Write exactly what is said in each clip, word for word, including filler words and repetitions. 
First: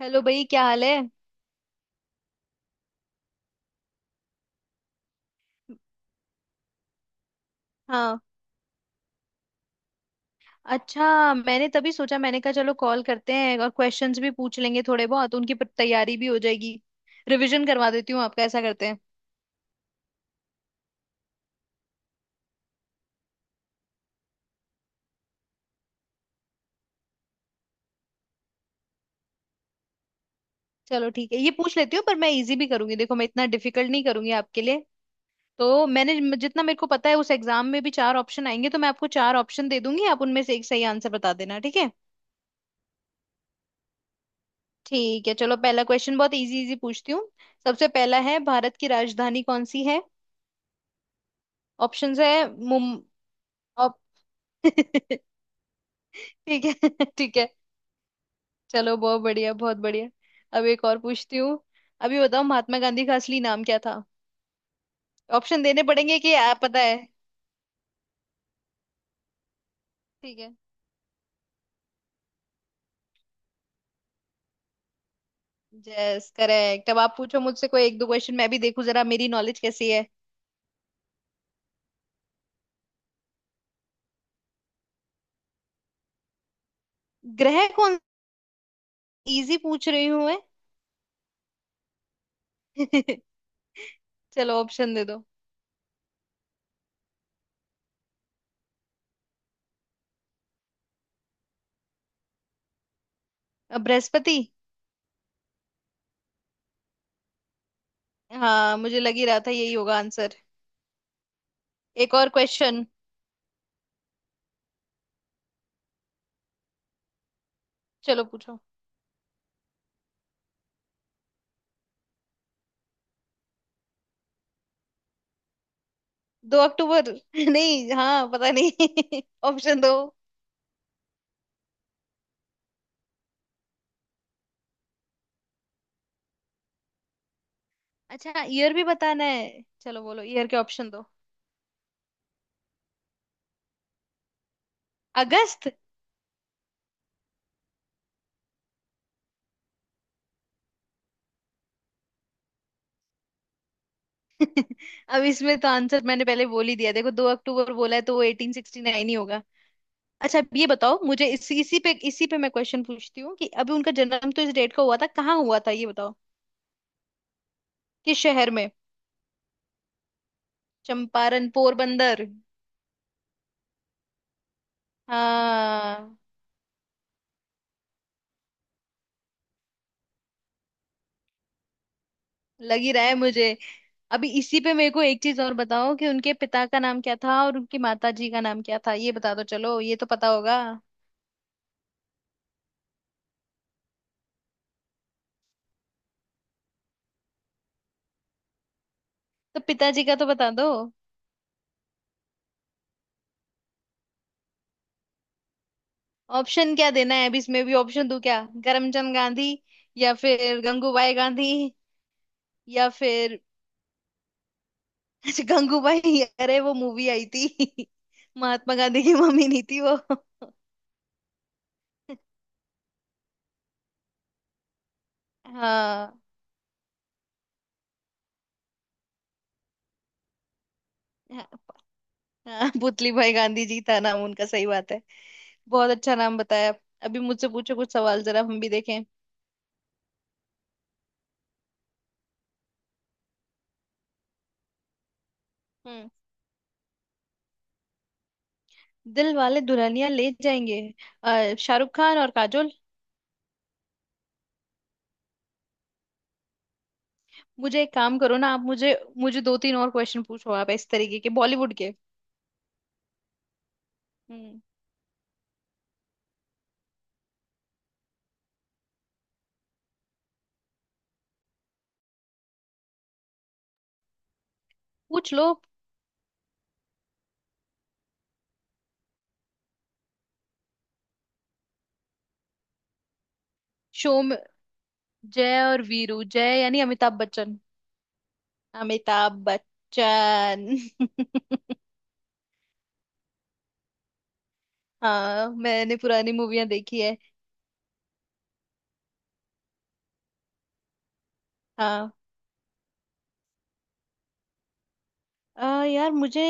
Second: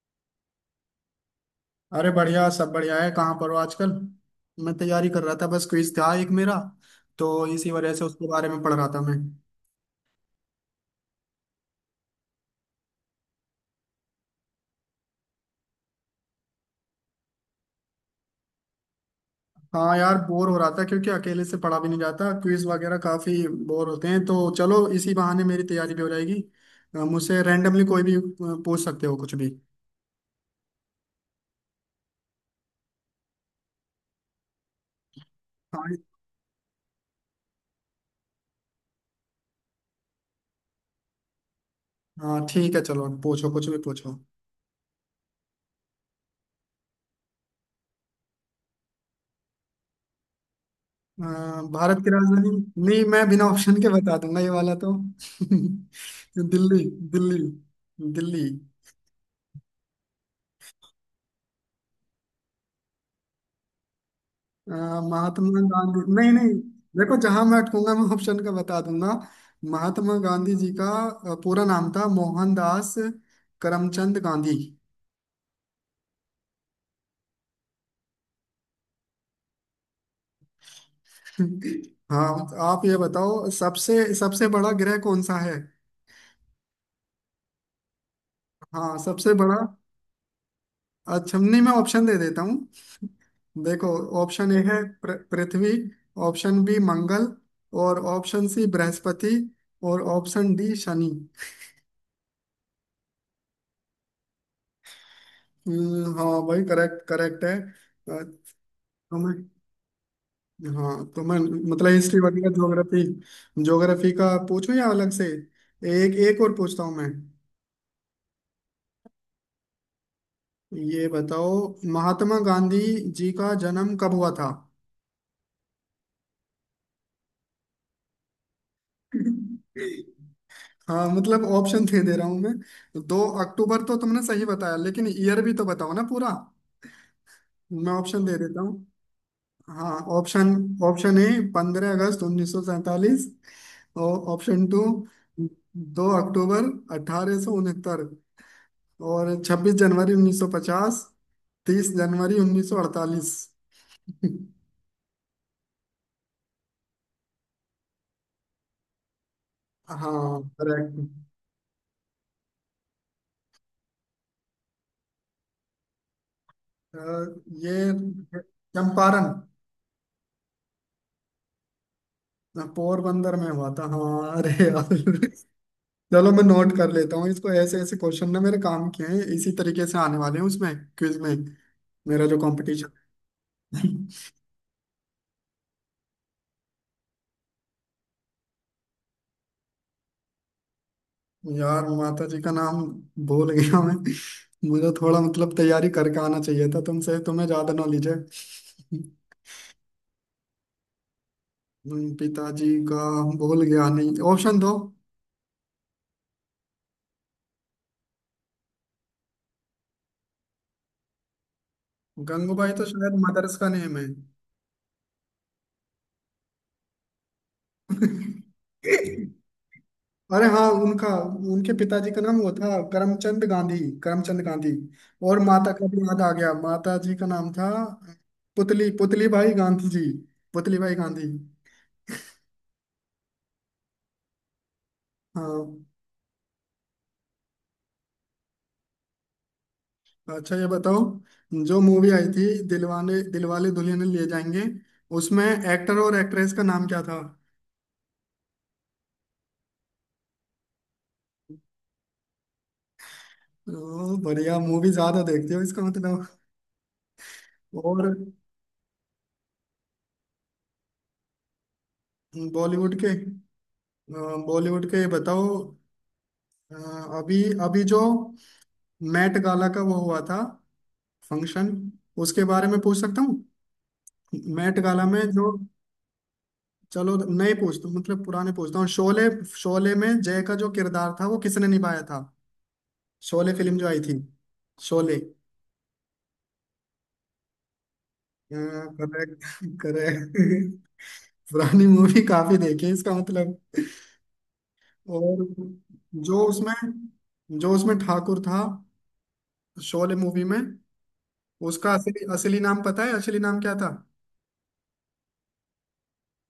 Hello भाई, क्या हाल है। अरे बढ़िया, सब बढ़िया है। कहाँ पर हो आजकल? मैं तैयारी कर रहा था, बस क्विज था एक मेरा। तो इसी वजह से हाँ। उसके बारे में पढ़ रहा था मैं। अच्छा, मैंने तभी सोचा, मैंने कहा चलो कॉल करते हैं और क्वेश्चंस भी पूछ लेंगे, थोड़े बहुत उनकी प- तैयारी भी हो जाएगी। रिवीजन करवा देती हूँ आपका, ऐसा करते हैं। हाँ यार, बोर हो रहा था क्योंकि अकेले से पढ़ा भी नहीं जाता, क्विज वगैरह काफी बोर होते हैं। तो चलो इसी बहाने मेरी तैयारी भी हो जाएगी। अ, मुझसे रैंडमली कोई भी अ, पूछ सकते हो, कुछ भी। चलो ठीक है, ये पूछ लेती हूँ, पर मैं इजी भी करूंगी। देखो, मैं इतना डिफिकल्ट नहीं करूंगी आपके लिए। तो हाँ। मैंने म- जितना मेरे को पता है उस एग्जाम में भी चार ऑप्शन आएंगे, तो मैं आपको चार ऑप्शन दे दूंगी। आप उनमें से एक सही आंसर बता देना, ठीक है। हाँ ठीक है, चलो पूछो, कुछ भी पूछो। ठीक है, चलो पहला क्वेश्चन बहुत इजी इजी पूछती हूँ। सबसे पहला है, भारत की राजधानी कौन सी है। अ, भारत की ऑप्शंस है राजधानी। मुम नहीं, मैं बिना ऑप्शन के ऑप बता दूंगा ये वाला तो। ठीक दिल्ली। है, ठीक दिल्ली। है। दिल्ली। चलो, बहुत बढ़िया, बहुत बढ़िया। अब एक और पूछती हूँ। अभी बताओ, महात्मा गांधी का असली नाम क्या था। अ, महात्मा ऑप्शन देने गांधी, पड़ेंगे नहीं कि नहीं। आप पता है। देखो, जहां मैं अटकूंगा मैं ऑप्शन का बता दूंगा। महात्मा ठीक गांधी है। जी का अ, पूरा नाम था मोहनदास करमचंद गांधी। यस करेक्ट, अब आप पूछो मुझसे कोई एक दो क्वेश्चन, मैं भी देखूं जरा मेरी नॉलेज कैसी है। हाँ। आप ये बताओ, सबसे सबसे बड़ा ग्रह कौन सा है? ग्रह कौन। हाँ, सबसे बड़ा। इजी पूछ रही हूँ मैं। अच्छा, नहीं मैं ऑप्शन दे देता हूँ। देखो, ऑप्शन चलो, ए है ऑप्शन दे पृ- दो। पृथ्वी। ऑप्शन बी मंगल। और ऑप्शन सी बृहस्पति। और ऑप्शन डी शनि। अब बृहस्पति। हम्म, हाँ भाई, करेक्ट करेक्ट है। हाँ, मुझे लग अ, ही रहा था यही होगा आंसर। हाँ तो मैं, मतलब एक हिस्ट्री और वगैरह क्वेश्चन। ज्योग्राफी। ज्योग्राफी का पूछूं या अलग से? एक एक और पूछता हूँ मैं। चलो पूछो। ये बताओ, महात्मा गांधी जी का जन्म कब हुआ था? दो अक्टूबर नहीं, हाँ, पता नहीं ऑप्शन दो। हाँ मतलब ऑप्शन दे दे रहा हूँ मैं। दो अक्टूबर तो तुमने सही बताया, लेकिन ईयर भी तो बताओ ना पूरा। मैं ऑप्शन दे अच्छा, देता ईयर भी हूँ। बताना है, हाँ। चलो बोलो ईयर ऑप्शन, के ऑप्शन दो। ऑप्शन ए पंद्रह अगस्त उन्नीस सौ सैंतालीस। और ऑप्शन टू अगस्त। दो अक्टूबर अठारह सौ उनहत्तर। और 26 जनवरी उन्नीस सौ पचास। 30 जनवरी उन्नीस सौ अड़तालीस। अब इसमें तो आंसर मैंने पहले बोल ही दिया, देखो दो अक्टूबर बोला है, तो वो एटीन सिक्सटी नाइन ही होगा। अच्छा, हाँ अब ये बताओ, मुझे करेक्ट। इसी इसी पे इसी पे मैं क्वेश्चन पूछती हूँ कि अभी उनका जन्म तो इस डेट का हुआ था, कहाँ हुआ था ये बताओ। ये किस शहर में। चंपारण, चंपारण, पोरबंदर। पोरबंदर में हुआ था, हाँ, अरे यार। हाँ। चलो मैं नोट कर लेता हूँ इसको, ऐसे ऐसे क्वेश्चन ना मेरे काम के हैं, इसी तरीके से आने वाले हैं उसमें, क्विज में, मेरा जो लग ही रहा कंपटीशन। है मुझे। अभी इसी पे मेरे को एक चीज और बताओ कि उनके पिता का नाम क्या था और उनकी माता जी का नाम क्या था, ये बता दो, चलो ये तो पता होगा। यार, माता जी का नाम भूल गया मैं। मुझे थोड़ा मतलब तैयारी करके आना चाहिए था, तुमसे तुम्हें ज्यादा नॉलेज है। तो पिताजी का तो बता दो। हम्म, पिताजी का, भूल गया, नहीं ऑप्शन दो। ऑप्शन क्या देना है, अभी इसमें भी ऑप्शन दूं क्या, करमचंद गांधी, या फिर गंगूबाई गांधी, गंगूबाई तो या शायद फिर मदर्स का नेम है। अच्छा, गंगूबाई, अरे वो मूवी आई थी। महात्मा गांधी की मम्मी नहीं थी वो। अरे हाँ उनका, उनके पिताजी का नाम वो था करमचंद गांधी। करमचंद गांधी। और माता का भी हाँ, याद आ गया, माता जी का नाम था पुतली पुतली भाई गांधी जी। पुतली भाई गांधी। हाँ। हाँ, पुतली भाई गांधी जी था नाम उनका, सही बात है। हाँ। बहुत अच्छा नाम बताया। अभी मुझसे पूछो कुछ सवाल, जरा हम भी देखें। अच्छा, ये बताओ, जो मूवी आई थी दिलवाने दिलवाले दुल्हनिया ले जाएंगे, उसमें एक्टर हम्म। और एक्ट्रेस का नाम क्या था? दिल वाले दुल्हनिया ले जाएंगे। अ, शाहरुख खान और काजोल। ओ बढ़िया, मूवी ज्यादा देखते हो इसका मतलब। मुझे एक और काम करो ना आप, मुझे मुझे दो तीन और क्वेश्चन पूछो आप इस तरीके के, बॉलीवुड के। बॉलीवुड के। हम्म। बॉलीवुड के बताओ। अ, अभी अभी जो मैट गाला का वो हुआ था, फंक्शन, उसके बारे में पूछ सकता हूँ। मैट गाला में पूछ जो। लो। चलो नए पूछता हूँ, मतलब पुराने पूछता हूँ, शोले। शोले में जय का जो किरदार था वो किसने निभाया था? शोले फिल्म जो आई थी, शो में शोले। जय और वीरू, जय यानी अमिताभ बच्चन। अमिताभ करेक्ट। करेक्ट। बच्चन। पुरानी मूवी काफी देखी है इसका मतलब। और हाँ, मैंने पुरानी जो मूवियां उसमें, देखी है। जो उसमें ठाकुर था शोले मूवी में, उसका हाँ। असली, असली नाम पता है, असली नाम क्या था? आ, यार मुझे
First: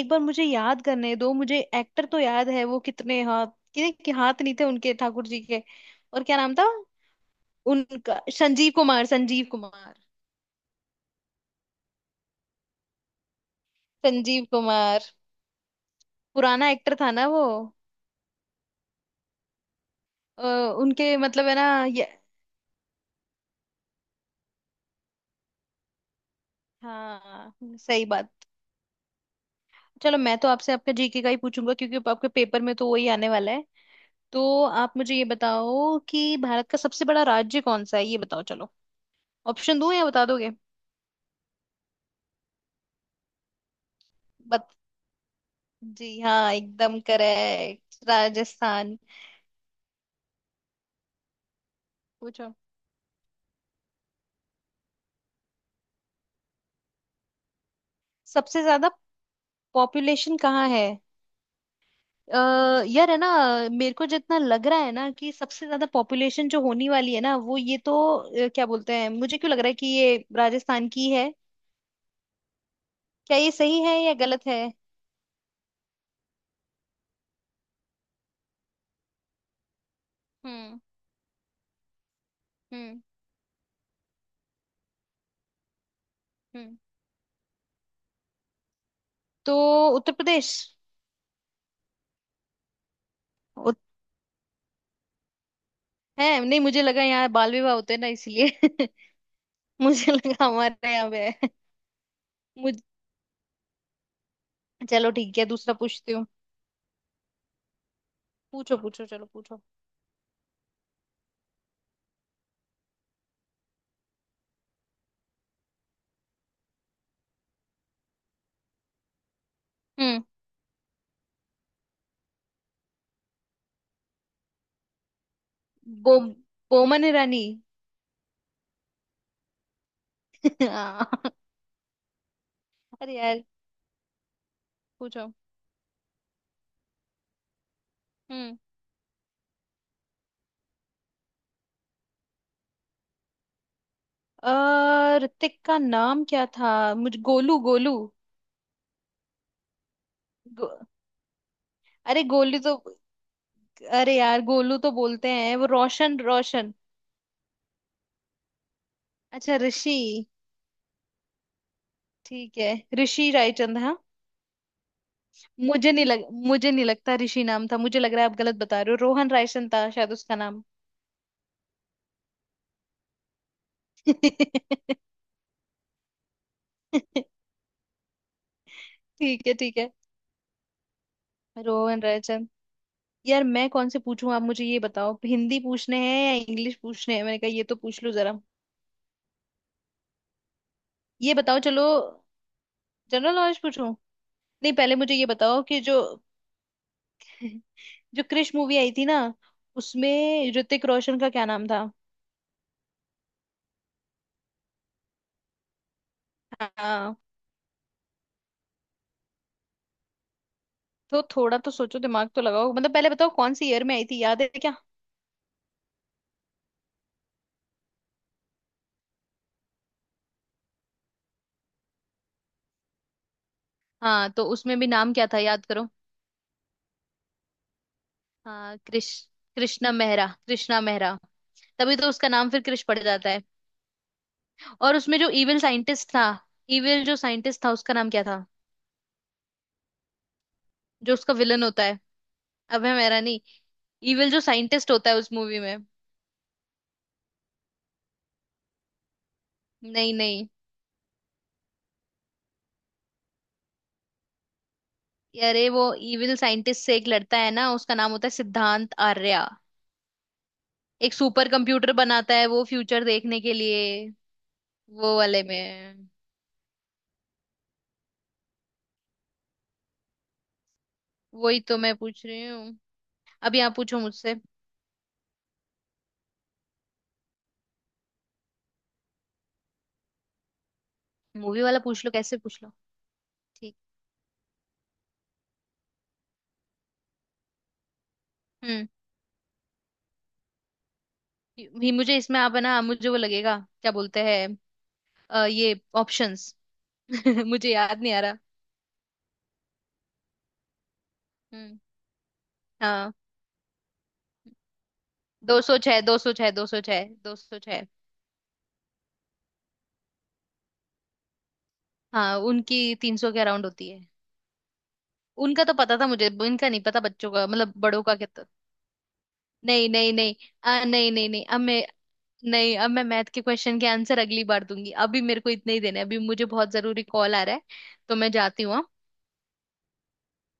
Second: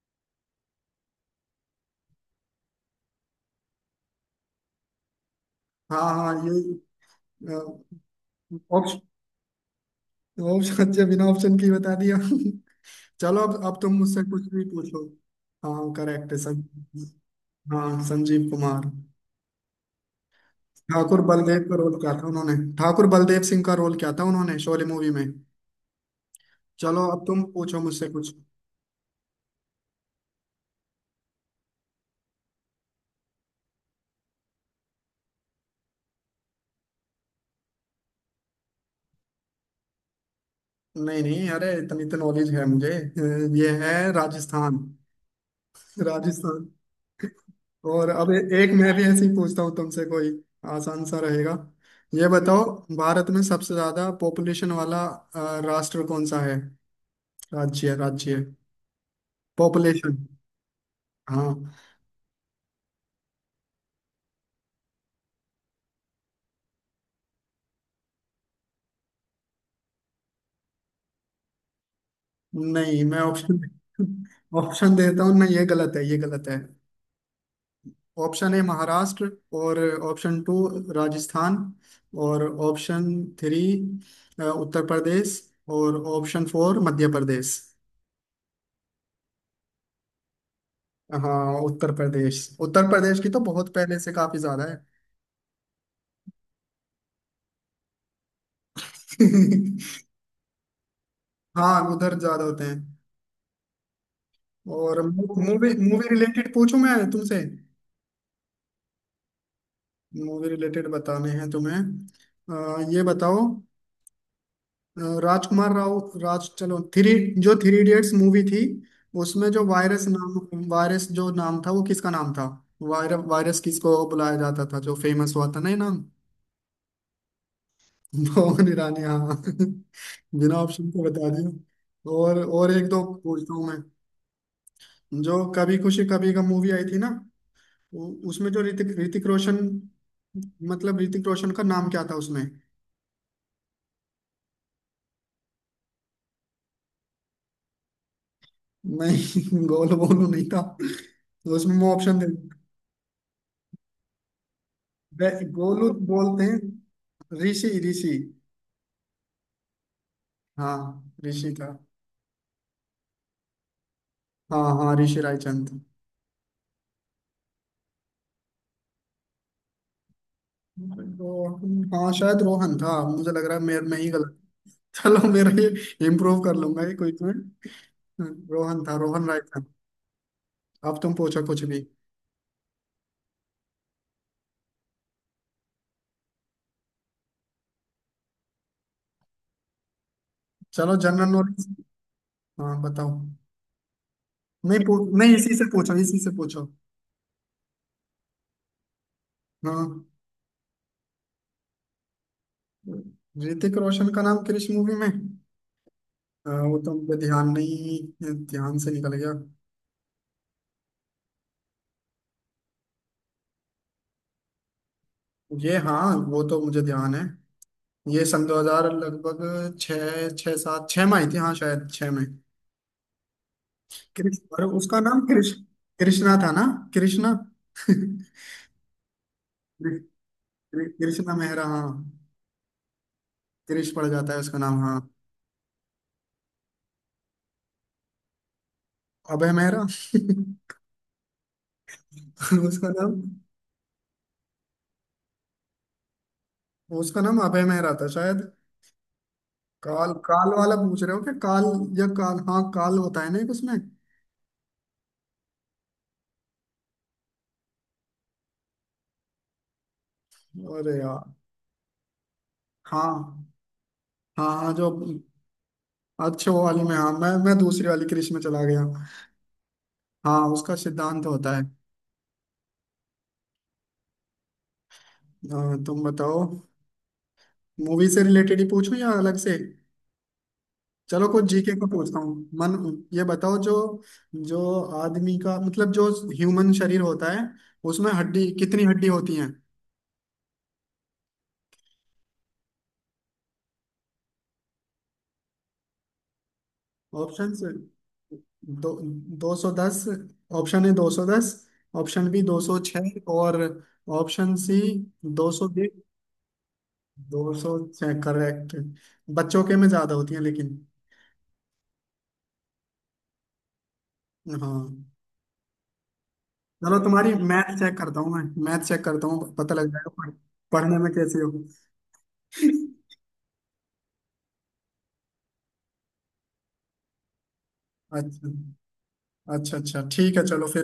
एक बार मुझे याद करने दो, मुझे एक्टर तो याद है, वो कितने हाथ, कितने के हाथ नहीं थे उनके, ठाकुर जी के। हाँ और हाँ क्या नाम था ये। उनका, संजीव ऑप्शन, कुमार, संजीव कुमार। ऑप्शन, अच्छा बिना ऑप्शन की बता दिया। चलो अब अब तुम मुझसे संजीव कुछ भी कुमार। पूछो। हाँ करेक्ट है। सं, पुराना एक्टर था ना वो। हाँ संजीव कुमार। अ, उनके ठाकुर मतलब है बलदेव का ना रोल ये। क्या था उन्होंने? ठाकुर बलदेव सिंह का रोल क्या था उन्होंने शोले मूवी में? चलो अब तुम हाँ, पूछो सही मुझसे बात। कुछ। चलो, मैं तो आपसे आपका जीके का ही पूछूंगा क्योंकि आपके पेपर में तो वही आने वाला है। तो आप मुझे ये बताओ कि भारत का सबसे बड़ा राज्य कौन सा है, ये बताओ चलो। ऑप्शन दूं या बता दोगे। नहीं नहीं, अरे इतनी तो नॉलेज है मुझे। अ, ये है बत... राजस्थान। जी हाँ, राजस्थान। एकदम और करेक्ट, अब ए- एक मैं राजस्थान। भी ऐसे ही पूछता हूँ तुमसे कोई आसान सा रहेगा। ये पूछो। बताओ, भारत में सबसे ज्यादा पॉपुलेशन वाला अ, राष्ट्र कौन सा है, राज्य, राज्य, सबसे ज्यादा पॉपुलेशन? पॉपुलेशन कहाँ है। हाँ। अ, यार है ना, मेरे को जितना लग रहा है ना कि सबसे ज्यादा पॉपुलेशन जो होने वाली है ना, वो ये तो अ, क्या बोलते हैं, मुझे क्यों लग रहा है कि ये राजस्थान की है। नहीं, मैं क्या ये ऑप्शन, सही है या गलत है। ऑप्शन देता हूँ, नहीं ये गलत है, ये गलत है। Option A Maharashtra. और ऑप्शन टू हम्म। राजस्थान। और हम्म। ऑप्शन थ्री अ, उत्तर प्रदेश। और ऑप्शन हम्म। फोर मध्य प्रदेश। तो उत्तर प्रदेश। हाँ, उत्तर प्रदेश, उत्तर प्रदेश की तो बहुत उत, पहले से काफी ज्यादा है। है नहीं, मुझे लगा यहाँ बाल विवाह होते हैं ना इसलिए। मुझे लगा हमारे यहाँ पे है। हाँ, उधर ज्यादा होते मुझ हैं। और चलो ठीक है, मूवी, दूसरा मूवी पूछती हूँ। रिलेटेड पूछूं मैं तुमसे? पूछो पूछो, चलो पूछो। मूवी रिलेटेड बताने हैं तुम्हें। अ, ये बताओ, अ, राजकुमार राव, राज चलो थ्री, जो थ्री इडियट्स मूवी थी, उसमें जो वायरस हम्म। नाम, वायरस जो नाम था वो किसका नाम था? वायर, वायरस किसको बुलाया जाता था, जो फेमस हुआ था ना ये नाम? बो बोमन ईरानी। मोहन ईरानी, हाँ। बिना ऑप्शन के बता हाँ। दिया। और और एक दो अरे यार, पूछता हूँ मैं। पूछो। जो कभी खुशी कभी गम मूवी आई थी ना, उ- उसमें हम्म। जो ऋतिक ऋतिक रोशन, मतलब ऋतिक रोशन का नाम क्या था उसमें? अ, ऋतिक का नाम क्या था। मुझे गोलू गोलू। नहीं गोलू बोलू नहीं था, गो, तो उसमें मैं ऑप्शन अरे दे। गोलू तो, अरे यार, गोलू तो वे- बोलते हैं वो, गोलू रोशन बोलते रोशन। हैं ऋषि, ऋषि। अच्छा, ऋषि। हाँ ऋषि था। ठीक है। ऋषि रायचंद, हाँ। हाँ हाँ ऋषि रायचंद। मुझे नहीं लग मुझे नहीं लगता ऋषि नाम था, मुझे लग रहा है आप गलत बता रहे हो, रोहन रायसन था शायद उसका नाम। तो हाँ, शायद रोहन था, मुझे लग रहा है मैं, मैं ही गलत। चलो, मेरा ये इम्प्रूव कर लूंगा ये क्विज में। हम्म, रोहन था, रोहन राय ठीक है, था। ठीक है। अब तुम पूछो कुछ भी। रोहन रायचंद। यार मैं कौन से पूछूं, आप मुझे ये बताओ हिंदी पूछने हैं या इंग्लिश पूछने हैं, मैंने कहा ये तो पूछ लो जरा। चलो जनरल ये बताओ नॉलेज। चलो। हाँ बताओ। जनरल नॉलेज पूछूं। नहीं, नहीं पहले मुझे पू- ये नहीं, इसी बताओ से कि पूछो, जो इसी से पूछो। जो क्रिश मूवी आई थी ना, हाँ। उसमें ऋतिक रोशन का क्या नाम था। ऋतिक रोशन का नाम किस मूवी में? आ, वो तो हाँ मुझे ध्यान नहीं, ध्यान से निकल गया। तो थोड़ा तो सोचो, दिमाग तो लगाओ, मतलब पहले बताओ कौन सी ईयर में आई थी, याद है क्या। ये हाँ, वो तो मुझे ध्यान है, ये सन दो हज़ार लगभग छः, छः सात छः में आई थी, हाँ शायद छः में। हाँ कृष- तो अरे उसमें भी उसका नाम नाम क्या था, कृष, याद करो। कृष्णा था ना। कृष्णा। हाँ, कृष। कृष्णा मेहरा, कृष्णा कृ- मेहरा। कृष्णा मेहरा, हाँ। तभी तो उसका नाम फिर कृष पड़ जाता है। कृष पड़ जाता है उसका नाम, और हाँ। उसमें जो इविल साइंटिस्ट था, इविल जो साइंटिस्ट था उसका नाम क्या था। अभय मेहरा। जो उसका विलन होता है। उसका अभय मेहरा नाम, नहीं। इविल जो साइंटिस्ट होता है उस मूवी में। उसका नाम अभय मेहरा था शायद। काल, नहीं, नहीं, काल वाला पूछ रहे हो क्या, काल? या काल, हाँ काल होता है ना एक उसमें। अरे वो इविल साइंटिस्ट से एक लड़ता है ना, उसका नाम होता है सिद्धांत आर्या। अरे एक यार। सुपर कंप्यूटर बनाता है वो फ्यूचर देखने हाँ के लिए। हाँ, हाँ जो। वो वाले में। अच्छे वो वाली में, हाँ मैं, मैं दूसरी वाली कृष में चला गया। हाँ उसका सिद्धांत होता वही है। तो मैं पूछ रही हूँ। अब यहाँ पूछो मुझसे। हाँ, तुम बताओ। मूवी से रिलेटेड ही पूछूं या अलग से? चलो कुछ मूवी जीके वाला को पूछ लो, पूछता हूँ कैसे पूछ लो। मन। ये बताओ, जो, ठीक। जो आदमी का मतलब, जो ह्यूमन शरीर होता है, उसमें हड्डी, कितनी हम्म। हड्डी होती हैं? ये- मुझे इसमें आप है ना, मुझे वो लगेगा, क्या बोलते हैं। अ, ये ऑप्शंस। ऑप्शंस मुझे याद नहीं आ रहा। दो, दो सौ दस। ऑप्शन ए दो सौ दस। हम्म। ऑप्शन बी दो सौ हाँ। छः और ऑप्शन सी दो दो सौ सौ बीस। छह, दो सौ छह, दो सौ छह, दो दो सौ सौ छह। छः करेक्ट। बच्चों के में ज्यादा होती है लेकिन। हाँ, उनकी तीन सौ के अराउंड होती है। हाँ। उनका तो पता था मुझे, इनका नहीं चलो पता, बच्चों तुम्हारी का मतलब, मैथ चेक बड़ों का करता हूँ मैं, कितना। मैथ चेक करता हूँ, पता नहीं, लग जाएगा नहीं, पढ़- नहीं। आ, पढ़ने में नहीं, नहीं, कैसे नहीं, अब हो। मैं नहीं, अब मैं मैथ के क्वेश्चन के आंसर अगली बार दूंगी। अभी मेरे को इतने ही देने हैं। अभी मुझे बहुत जरूरी कॉल आ रहा है, तो मैं अच्छा। जाती हूँ, हाँ? अच्छा अच्छा ठीक है, चलो फिर।